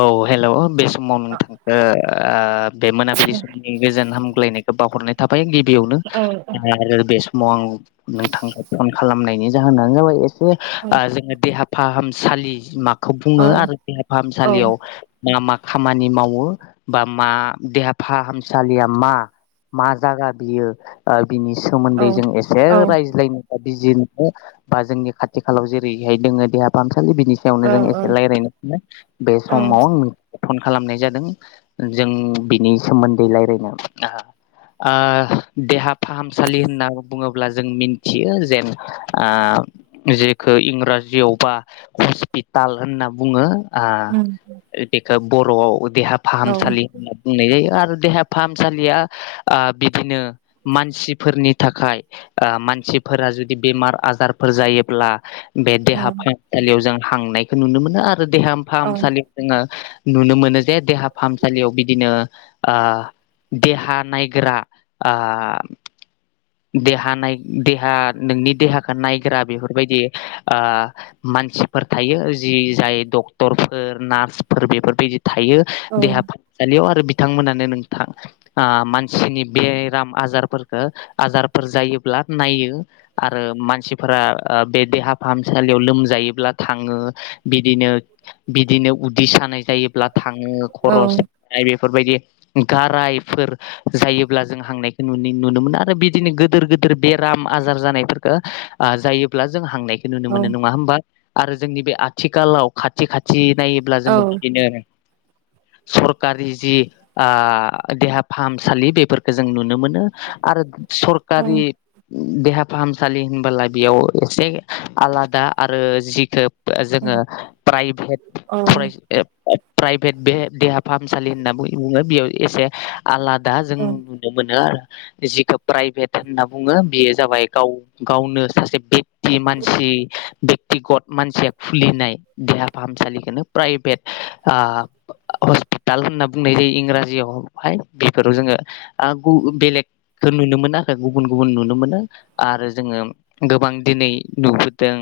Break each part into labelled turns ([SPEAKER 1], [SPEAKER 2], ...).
[SPEAKER 1] औ हेल' बे समाव
[SPEAKER 2] औ
[SPEAKER 1] नोंथां [unintelligible] बे मोनाबिलि समनि गोजोन हामग्लायनायखौ बावहरनाय थाबाय गिबियावनो
[SPEAKER 2] औ
[SPEAKER 1] आरो बे सम समाव आं नोंथांखौ फन खालामनायनि जाहोनानो जाबाय एसे
[SPEAKER 2] औ
[SPEAKER 1] ओ जों देहा फाहाम सालि माखौ
[SPEAKER 2] औ
[SPEAKER 1] बुङो आरो देहा फाहामसालियाव। मा मा खामानि मावो बा मा देहा फाहामसालिया मा। मा जागा बियो ओ बिनि सोमोन्दै जों एसे
[SPEAKER 2] औ
[SPEAKER 1] रायज्लायनि। बिजि नो बा जोंनि खाथि खालाव जेरैहाय दोङो देहा। खालि बिनि सायावनो जों एसे रायज्लायनो बे समाव आं नों। फन खालामनाय जादों जों बिनि सोमोन्दै रायलायनो। ओ । जेखौ इंराजियाव बा हस्पिटाल होनना बुङो आं।
[SPEAKER 2] उम
[SPEAKER 1] बेखो बर'आव। ओ देहा
[SPEAKER 2] औ
[SPEAKER 1] फाहामसालिया ओ बिदिनो मानसिफोरनि थाखाय ओ मान। सिफोरा जुदि बेमार आजारफोर जायोब्ला बे
[SPEAKER 2] औ
[SPEAKER 1] देहा फाहामसालियाव जों थांनायखौ नुनो मोनो आरो देहा
[SPEAKER 2] औ
[SPEAKER 1] फाहामसालियाव जोङो। नुनो मोनो जे देहा फाहामसालियाव बिदिनो ओ। देहा नायग्रा ओ देहानाय देहा नोंनि देहाखौ नायग्रा बेफोरबायदि ओ मानसिफोर थायो जि जाय डक्टर फोर नार्सफोर बेफोरबायदि थायो
[SPEAKER 2] औ
[SPEAKER 1] देहा फाहामसालियाव आरो बि बिथांमोनानो नोंथां ओ मानसिनि बेराम आजारफोरखौ आजारफोर जायोब्ला आद नायो आरो मानसिफोरा ओ बे देहा फाहामसालियाव लोमजायोब्ला थाङो। बिदिनो बिदिनो उदै सानाय जायोब्ला थाङो खरसानाय बे बेफोरबायदि गारायफोर जायोब्ला जों हांनायखौ नुनो मोनो आरो बिदिनो गोदोर गोद। दोर बेराम आजार जानायफोरखो जायोब्ला जों हांनाय। नुनो मोननाय नङा होमबा आरो जोंनि बे आथिखालाव खाथि खाथि। नायोब्ला
[SPEAKER 2] औ
[SPEAKER 1] जोङो बिदिनो। सरकारि जि आ देहा फाहामसालि बेफोरखो जों नुनो मोनो। नों आरो सरकारनि। देहा फाहामसालि होनबोला बेयाव एसे आलादा आरो जिखो। जोङो प्रभेट
[SPEAKER 2] औ
[SPEAKER 1] फरायसा प्राइभेट बे देहा। फाहामसालि होनना बुङो बेयाव एसे आलादा जों
[SPEAKER 2] औ
[SPEAKER 1] नुनो मोनो आरो। जिखौ प्राइभेट होनना बुङो बेयो जाबाय गाव गावनो सासे बे। बि मानसि बेक्तिगत मानसिया खुलिनाय देहा फाहामसालि। इखोनो प्राइभेट ओ। हस्पिटाल होनना बुंनाय जायो इंराजियावहाय बेफोराव जोङो ओ गु बेलेग। खो नुनो मोनो आरो गुबुन गुबुन नुनो मोनो आरो जोङो गोबां दिनै नुबोदों।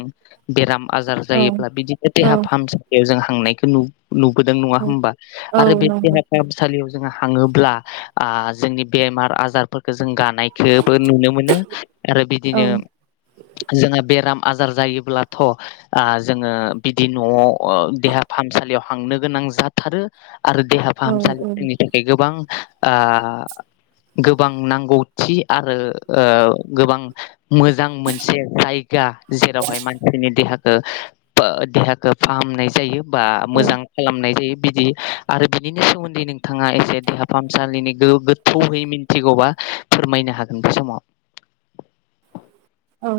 [SPEAKER 1] बेराम आजार
[SPEAKER 2] औ
[SPEAKER 1] जायोब्ला बिदिनो देहा फाहामसालियाव जों हांनायखो नु। नुबोदों नङा होमबा आरो बे
[SPEAKER 2] नंगौ
[SPEAKER 1] देहा फाहामसालियाव जों। जोङो हाङोब्ला जोंनि बेमार आजारफोरखौ जों गा। बो नुनो मोनो आरो
[SPEAKER 2] औ
[SPEAKER 1] बिदिनो जोंहा बेराम आजार जायोब्लाथ' जोङो बिदि न'आव देहा फाहामसालियाव हांनो गोनां जाथारो आरो देहा फाहामसालिफोरनि
[SPEAKER 2] औ
[SPEAKER 1] थाखाय गोबां गोबां नांगौथि आरो गोबां मोजां मोनसे जायगा जेरावहाय मानसिनि देहाखौ देहाखौ फाहामनाय जायो बा मोजां
[SPEAKER 2] औ
[SPEAKER 1] खालामनाय जायो बिदि आरो बिनि सोमोन्दै नों बिथाङा एसे देहा फाहामसालिनि गो गोथौयै मिथिगौबा फोरमायनो हागोन बे समाव
[SPEAKER 2] औ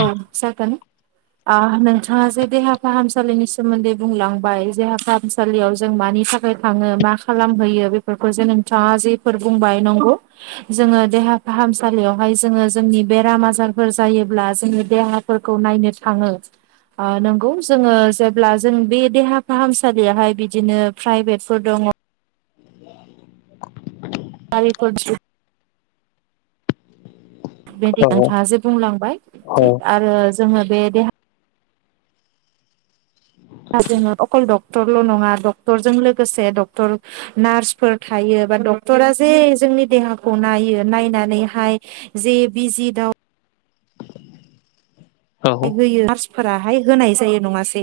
[SPEAKER 2] औ जागोन।
[SPEAKER 1] [unintelligible]
[SPEAKER 2] नोंथाङा जे देहा फाहामसालिनि सोमोन्दै बुंलांबाय देहा फाहामसालियाव जों मानि थाखाय थाङो मा खालामहैयो बेफोरखौ जे नोंथाङा जेफोर बुंबाय नंगौ जोङो देहा फाहामसालियावहाय जोङो जोंनि बेराम आजारफोर जायोब्ला जोङो देहाफोरखौ नायनो थाङो। ओ नंगौ जोङो जेब्ला जों बे देहा फाहामसालियावहाय बिदिनो प्राइभेटफोर दङ'
[SPEAKER 1] [unintelligible]
[SPEAKER 2] गारिफोर। बेदि
[SPEAKER 1] औ
[SPEAKER 2] नोंथाङा जे बुंलांबाय
[SPEAKER 1] औ
[SPEAKER 2] थिग आरो जोङो बे देहा। दा जोङो अख'ल डक्टरल' नङा डक्टरजों लोगोसे डक्टर नार्सफोर थायो एबा डक्टरा जे जोंनि देहाखौ नायो नायनानैहाय जे बिजि दाउ होयो नार्सफोराहाय होनाय जायो नङासै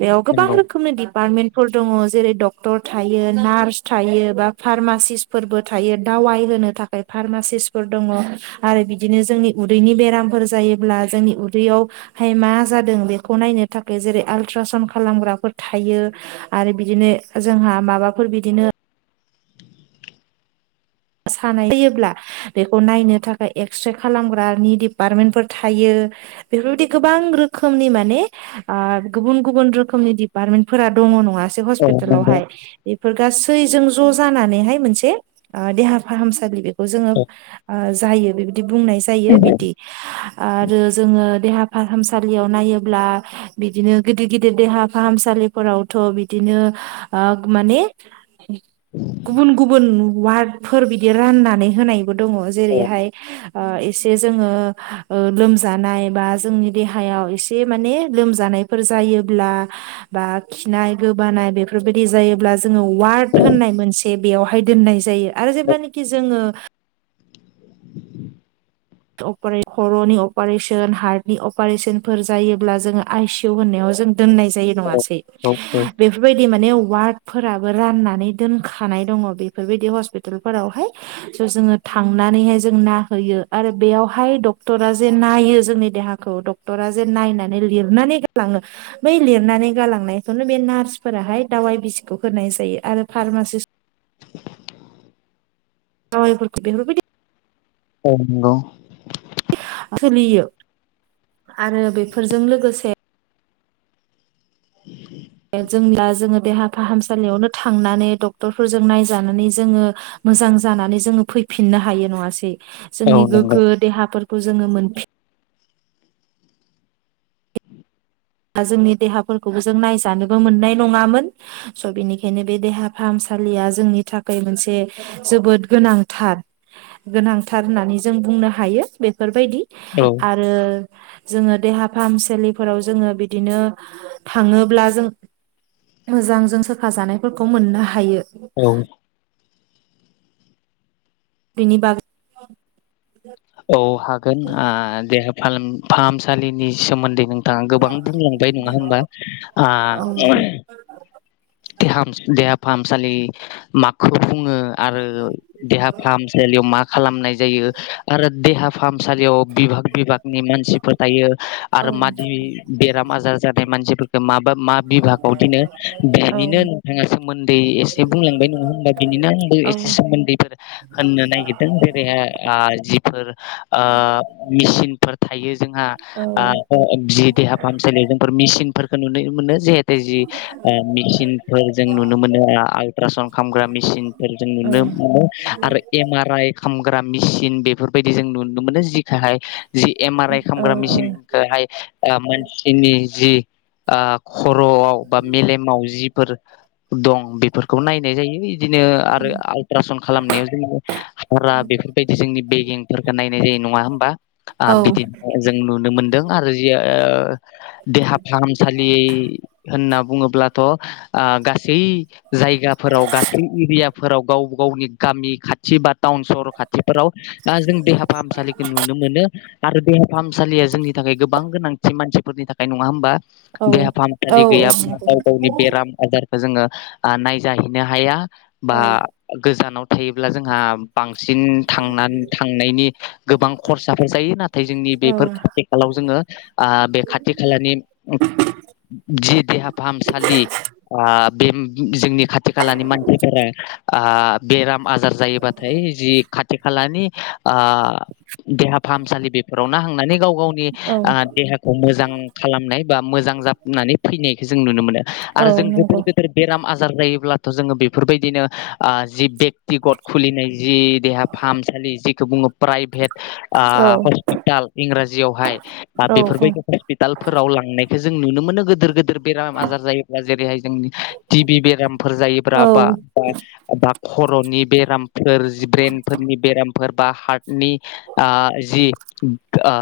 [SPEAKER 2] बेयाव गोबां
[SPEAKER 1] नंगौ
[SPEAKER 2] रोखोमनि दि पार्टमेन्टफोर दङ जेरै डक्टर थायो नार्स थायो बा फार्मासिस्फोरबो थायो आवाय होनो थाखाय फार्मासिस्फोर दङ आरो बिदिनो जोंनि उदैनि बेरामफोर जायोब्ला जोंनि दैयावहाय मा जादों बेखौ नायनो थाखाय जेरै आलट्रासान्ड खालामग्राफोर थायो। आरो बिदिनो जोंहा माबाफोर बिदिनो सानाय जायोब्ला बेखौ नायनो थाखाय एक्सरे खालामग्रानि दिडिपार्टमेन्टफोर थायो बेफोरबाय गोबां रोखोमनि मान गुबुन गुबुन रोखोमनि दिपार्मेन्टफोरा दङ' नङासै
[SPEAKER 1] औ नंगौ
[SPEAKER 2] हपिटालावहाय बेफोर गासै ज' जानानै मोन देहा फाहामसालि बेखौ जोङो
[SPEAKER 1] औ
[SPEAKER 2] जायो। बि बुंनाय जायो बिदि आरो जोंङो। देहा फाहामसालियाव नायोब्ला बिदिनो गिदिर गिदिर देहा फाहामसालिफोरावथ' बिदिनो माने गुबुन गुबुन वार्डफोर बिदि राननानै होनाय दङ
[SPEAKER 1] औ
[SPEAKER 2] जेरैहाय एसे जोङो लोमजानाय बा जोंनि देहायाव एसे माने लोमजानाय। [unintelligible] हेननाय मोनसे बेयावहाय दोननाय जायो आरो जेब्लानोखि जोङो खर'नि अपारेशन हार्टनि अपारेशनफोर जायोब्ला जोङो आइसि इउ होननायाव जों दोननाय जायो नङासै
[SPEAKER 1] औ औ
[SPEAKER 2] बेफोरबादि माने वार्डफोराबो राननानै दोनखानाय दङ बेफोरबायदि हस्पितालफोरावहाय स' जोङो थांनानैहाय जों ना होयो। आरो बेयावहाय डक्टरा जे नायो जोंनि देहाखौ डक्टरा जे नायनानै लिरनानै गालाङो। बै लिरनानै गालांनायखौनो बे नार्सफोराहाय दावाइ बिसिखौ होनाय जायो आरो फार्मासिस।
[SPEAKER 1] [unintelligible]
[SPEAKER 2] जावायफोरखौ [unintelligible]
[SPEAKER 1] औ नांगौ
[SPEAKER 2] सोलियो आरो बेफोरजों लोगोसे
[SPEAKER 1] [unintelligible]
[SPEAKER 2] जोंब्ला जोङो देहा फाहामसालियावनो थांनानै डक्टरफोरजों नायजानानै जोङो। मोजां जानानै जोङो फैफिननो हायो नङासै
[SPEAKER 1] औ
[SPEAKER 2] जोंनि
[SPEAKER 1] नंगौ
[SPEAKER 2] गोग्गो देहाफोरखौ जोङो मोनफि दा जोंनि देहाफोरखौबो जों नायजानोबो मोननाय नङामोन स' बेनिखायनो बे देहा फाहामसालि सालिया जोंनि थाखाय मोनसे जोबोद गोनांथार गोनांथार होननानै जों बुंनो हायो बे बेफोरबायदि
[SPEAKER 1] औ
[SPEAKER 2] आरो जोङो देहा फाहामसालिफोराव जोङो बिदिनो थाङोब्ला जों मोजांजों सोखाजानायफोरखौ मोननो हायो
[SPEAKER 1] औ
[SPEAKER 2] बिनि बागै
[SPEAKER 1] औ हागोन आ देहा फाहामसालिनि सोमोन्दै नों दा गोबां बुंलांबाय नङा होमबा आ
[SPEAKER 2] औ
[SPEAKER 1] देहाफ देहा फाहामसालि माखौ बुङो आरो देहा फाहामसालियाव मा खालामनाय जायो आरो देहा फाहाम फाहामसालियाव बिभाग बिभागनि मानसिफोर थायो
[SPEAKER 2] औ
[SPEAKER 1] आरो मादि बेराम आजार जानाय मानसि माबा मा बिभागाव दिनो बेनिनो नोंथाङा सोमोन्दै एसे बुंलांबाय नङा होनबा बिनिनो आंबो
[SPEAKER 2] औ
[SPEAKER 1] एसे सोमोन्दैफोर होननो नायगिरदों [unintelligible] ओ मेसिनफोर थायो जोंहा
[SPEAKER 2] औ
[SPEAKER 1] आ ओ जि देहा फाहामसालि जोंफोर मेसिनफोरखौ नुनो मोनो जिहेतु जि मेसिनफोर जों नुनो मोनो आल्ट्रा साउन्ड खालामामग्रा मेसिनफोर जों
[SPEAKER 2] औ
[SPEAKER 1] नुनो मोनो आरो एम आर आइ खालामामग्रा मेसिन बेफोरबायदि जों नुनो मोनो जिखाहाय जि एम आर आइ
[SPEAKER 2] औ
[SPEAKER 1] खालामामग्रा मेसिनखौहाय मानसिनि जि आ खर'आव बा माव जिफोर‌दं बेफोरखौ नायनाय जायो बिदिनो आरो आलट्रा खालामनायाव जोंनि हारा बेफोरबायदि जोंनि बेगेंफोरखौ नायनाय जायो नङा होमबा
[SPEAKER 2] औ
[SPEAKER 1] आ बिदि जों नुनो मोनदों आरो देहा फाहामसालि होनना बुङोब्लाथ' ओ गासै जायगाफोराव गासै एरियाफोराव गाव गावनि ग गामि खाथि बा टाउन सहर खाथिफोराव दा जों देहा फाहामसालिखौ नुनो मोनो आरो देहा फाहामसालिया जोंनि थाखाय गोबां गोनांथि मानसिफोरनि थाखाय नङा होमबा देहा फाहाम सालि गैया बेराम आजारखौ जोङो नायजाहैनो हाया बा गोजानाव थायोब्ला जोंहा बांसिन थांनानै थांनायनि गोबां खरसाफोर जायो नाथाय जोंनि
[SPEAKER 2] औ
[SPEAKER 1] बेफोर खाथि खाालाव जोङो आ बे खाथि खालानि जि देहा फाहामसालि ओ बे जोंनि खाथि खालानि मानसिफोरा ओ बेराम आजार जायोबाथाय जि खाथि खालानि देहा फाहामसालि बेफोरावनो हांनानै गाव गावनि
[SPEAKER 2] औ
[SPEAKER 1] देहाखौ मोजां खालामनाय बा मोजां नांजाबनानै फैनायखौ जों नुनो मोनो
[SPEAKER 2] औ
[SPEAKER 1] आरो जों गेदोर
[SPEAKER 2] नंगौ नंगौ
[SPEAKER 1] गेदेर बेराम आजार जायो ब्लाथ जों बेफोरबायदिनो ओ जि टिकट खुलिनाय जि देहा फाहामसालि जिेखौ बुङो प्राइभेट ओ
[SPEAKER 2] औ
[SPEAKER 1] हस्पिटाल इंराजियावहाय
[SPEAKER 2] औ औ
[SPEAKER 1] बेफोरबायदि हस्पिटालफोराव लांनाय जों नुनो मोनो गोदेर गोदेर बेराम आजार जायोबा जेरैहाय जों टिभि बेरामफोर जायोब्रा ब्रा बा बाखथ बर'नि बेरामफोर जि ब्रेन्फोरनि बेराम फोर बा हार्टनि ओ जि ओ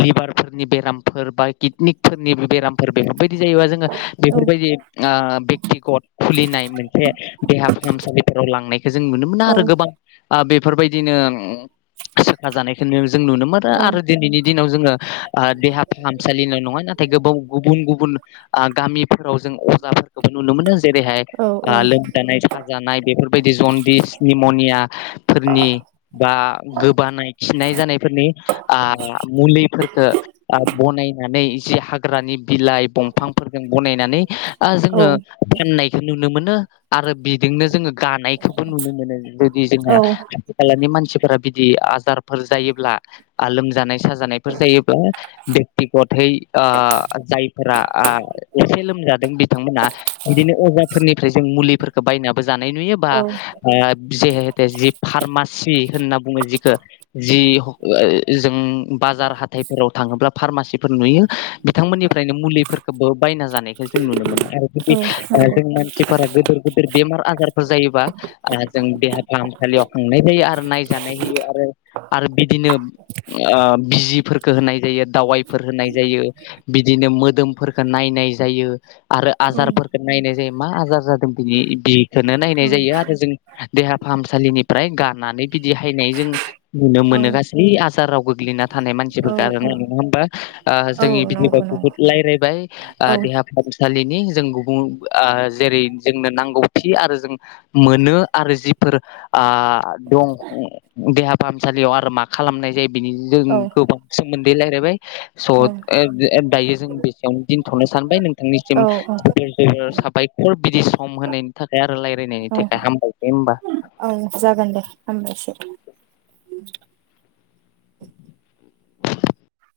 [SPEAKER 1] लिभारफोरनि बेरामफोर बा किडनिफोरनि बेरामफोर बे बायदि जायोबा जोङो बेफोरबायदि ओ बेख्थिगत खुलिनाय मोनसे देहा फाहामसालि फोराव लांनायखौ जों नुनो मोना आरो गोबां बेफोरबायदिनो सोखा जानायखौ जों नुनो मोनो आरो दिनैनि दिनाव जोङो देहा फाहामसालिल' नङा नाथाय गोबाव गुबुन गुबुन गामिफोराव जों अजाफोरखौबो नुनो मोनो जेरैहाय लोमजानाय साजानाय बेफोरबायदि जनदिसनिमनिया फोरनि बा गोबानाय खिनाय जानायफोरनि मुलि बनानै एसे हाग्रानि बिलाइ दंफांफोरजों बनायनानै ओ जोङो फाननायखौ नुनो मोनो आरो बिजोंनो जोङो गानायखौबो नुनो मोनो जुदि जोंहा खाथि खालानि मानसि बिदि आजारफोर जायोब्ला लोमजानाय साजानायफोर जायोब्ला बेक्तिगत ओ जायो बिथांमोना बिदिनो अजाफोरनिफ्राय जों मुलिफोरखौ बायनाबो ज जानाय नुयो बा जिहेते जि फार्मासि होनना बुङो जिखौ जि जों बाजार हाथथायफोराव थाङोब्ला फारमासिफोर नुयो
[SPEAKER 2] [unintelligible]
[SPEAKER 1] बिथांमोननिफ्रायनो मुलिफोरखौबो बायना जानायखौ जों नुनो मोन आरो जुदि जों मानसिफोरा गदोर गदिर बेम आजारफोर जायोबा जों देहा फाहामसालियाव थांनाय जायो आरो नायजानायनि आरो आरो बिदिनो ओ बिजिफोरखौ होनाय जायो दावाइफोर होनाय जायो बि दिनो मोदोमफोरफोरखौ नायनाय जायो आरो आजारफोरखौ नायनाय जायो। मा आजार जादों बिनि बे-बेखौनो नायनाय जायो आरो जों देहा फाहामसालिनिफ्राय गाननानै बिदि हायनाय जों नुनो मोनो गासै आ जाराव गोग्लैना थानाय मानसिफोरखौ आरोना नङा होमबा? जोंनि बिदिबा बुहुद राय्लायबाय आ देहा फाहाम सालिनि जों गुबु जेरै जोंनो नांगौ खि आरो जों मोनो आरो जि फोर आ दं देहा फाहामसालियाव आरो मा खालामनाय जायो बिनि जों गोबां सोमोन्दै राय्लायबाय स ओ ओ दायो जों बेसेयावनो दोनथ'नो सानबाय नोंथांनिसिम जोबोर जोबोर साबायखर बिदि सम होनायनि थाखाय। आरो रायजलायनायनि
[SPEAKER 2] औ
[SPEAKER 1] थाखाय हामबायसै होनबा।
[SPEAKER 2] औ जागोन दे हबायसै।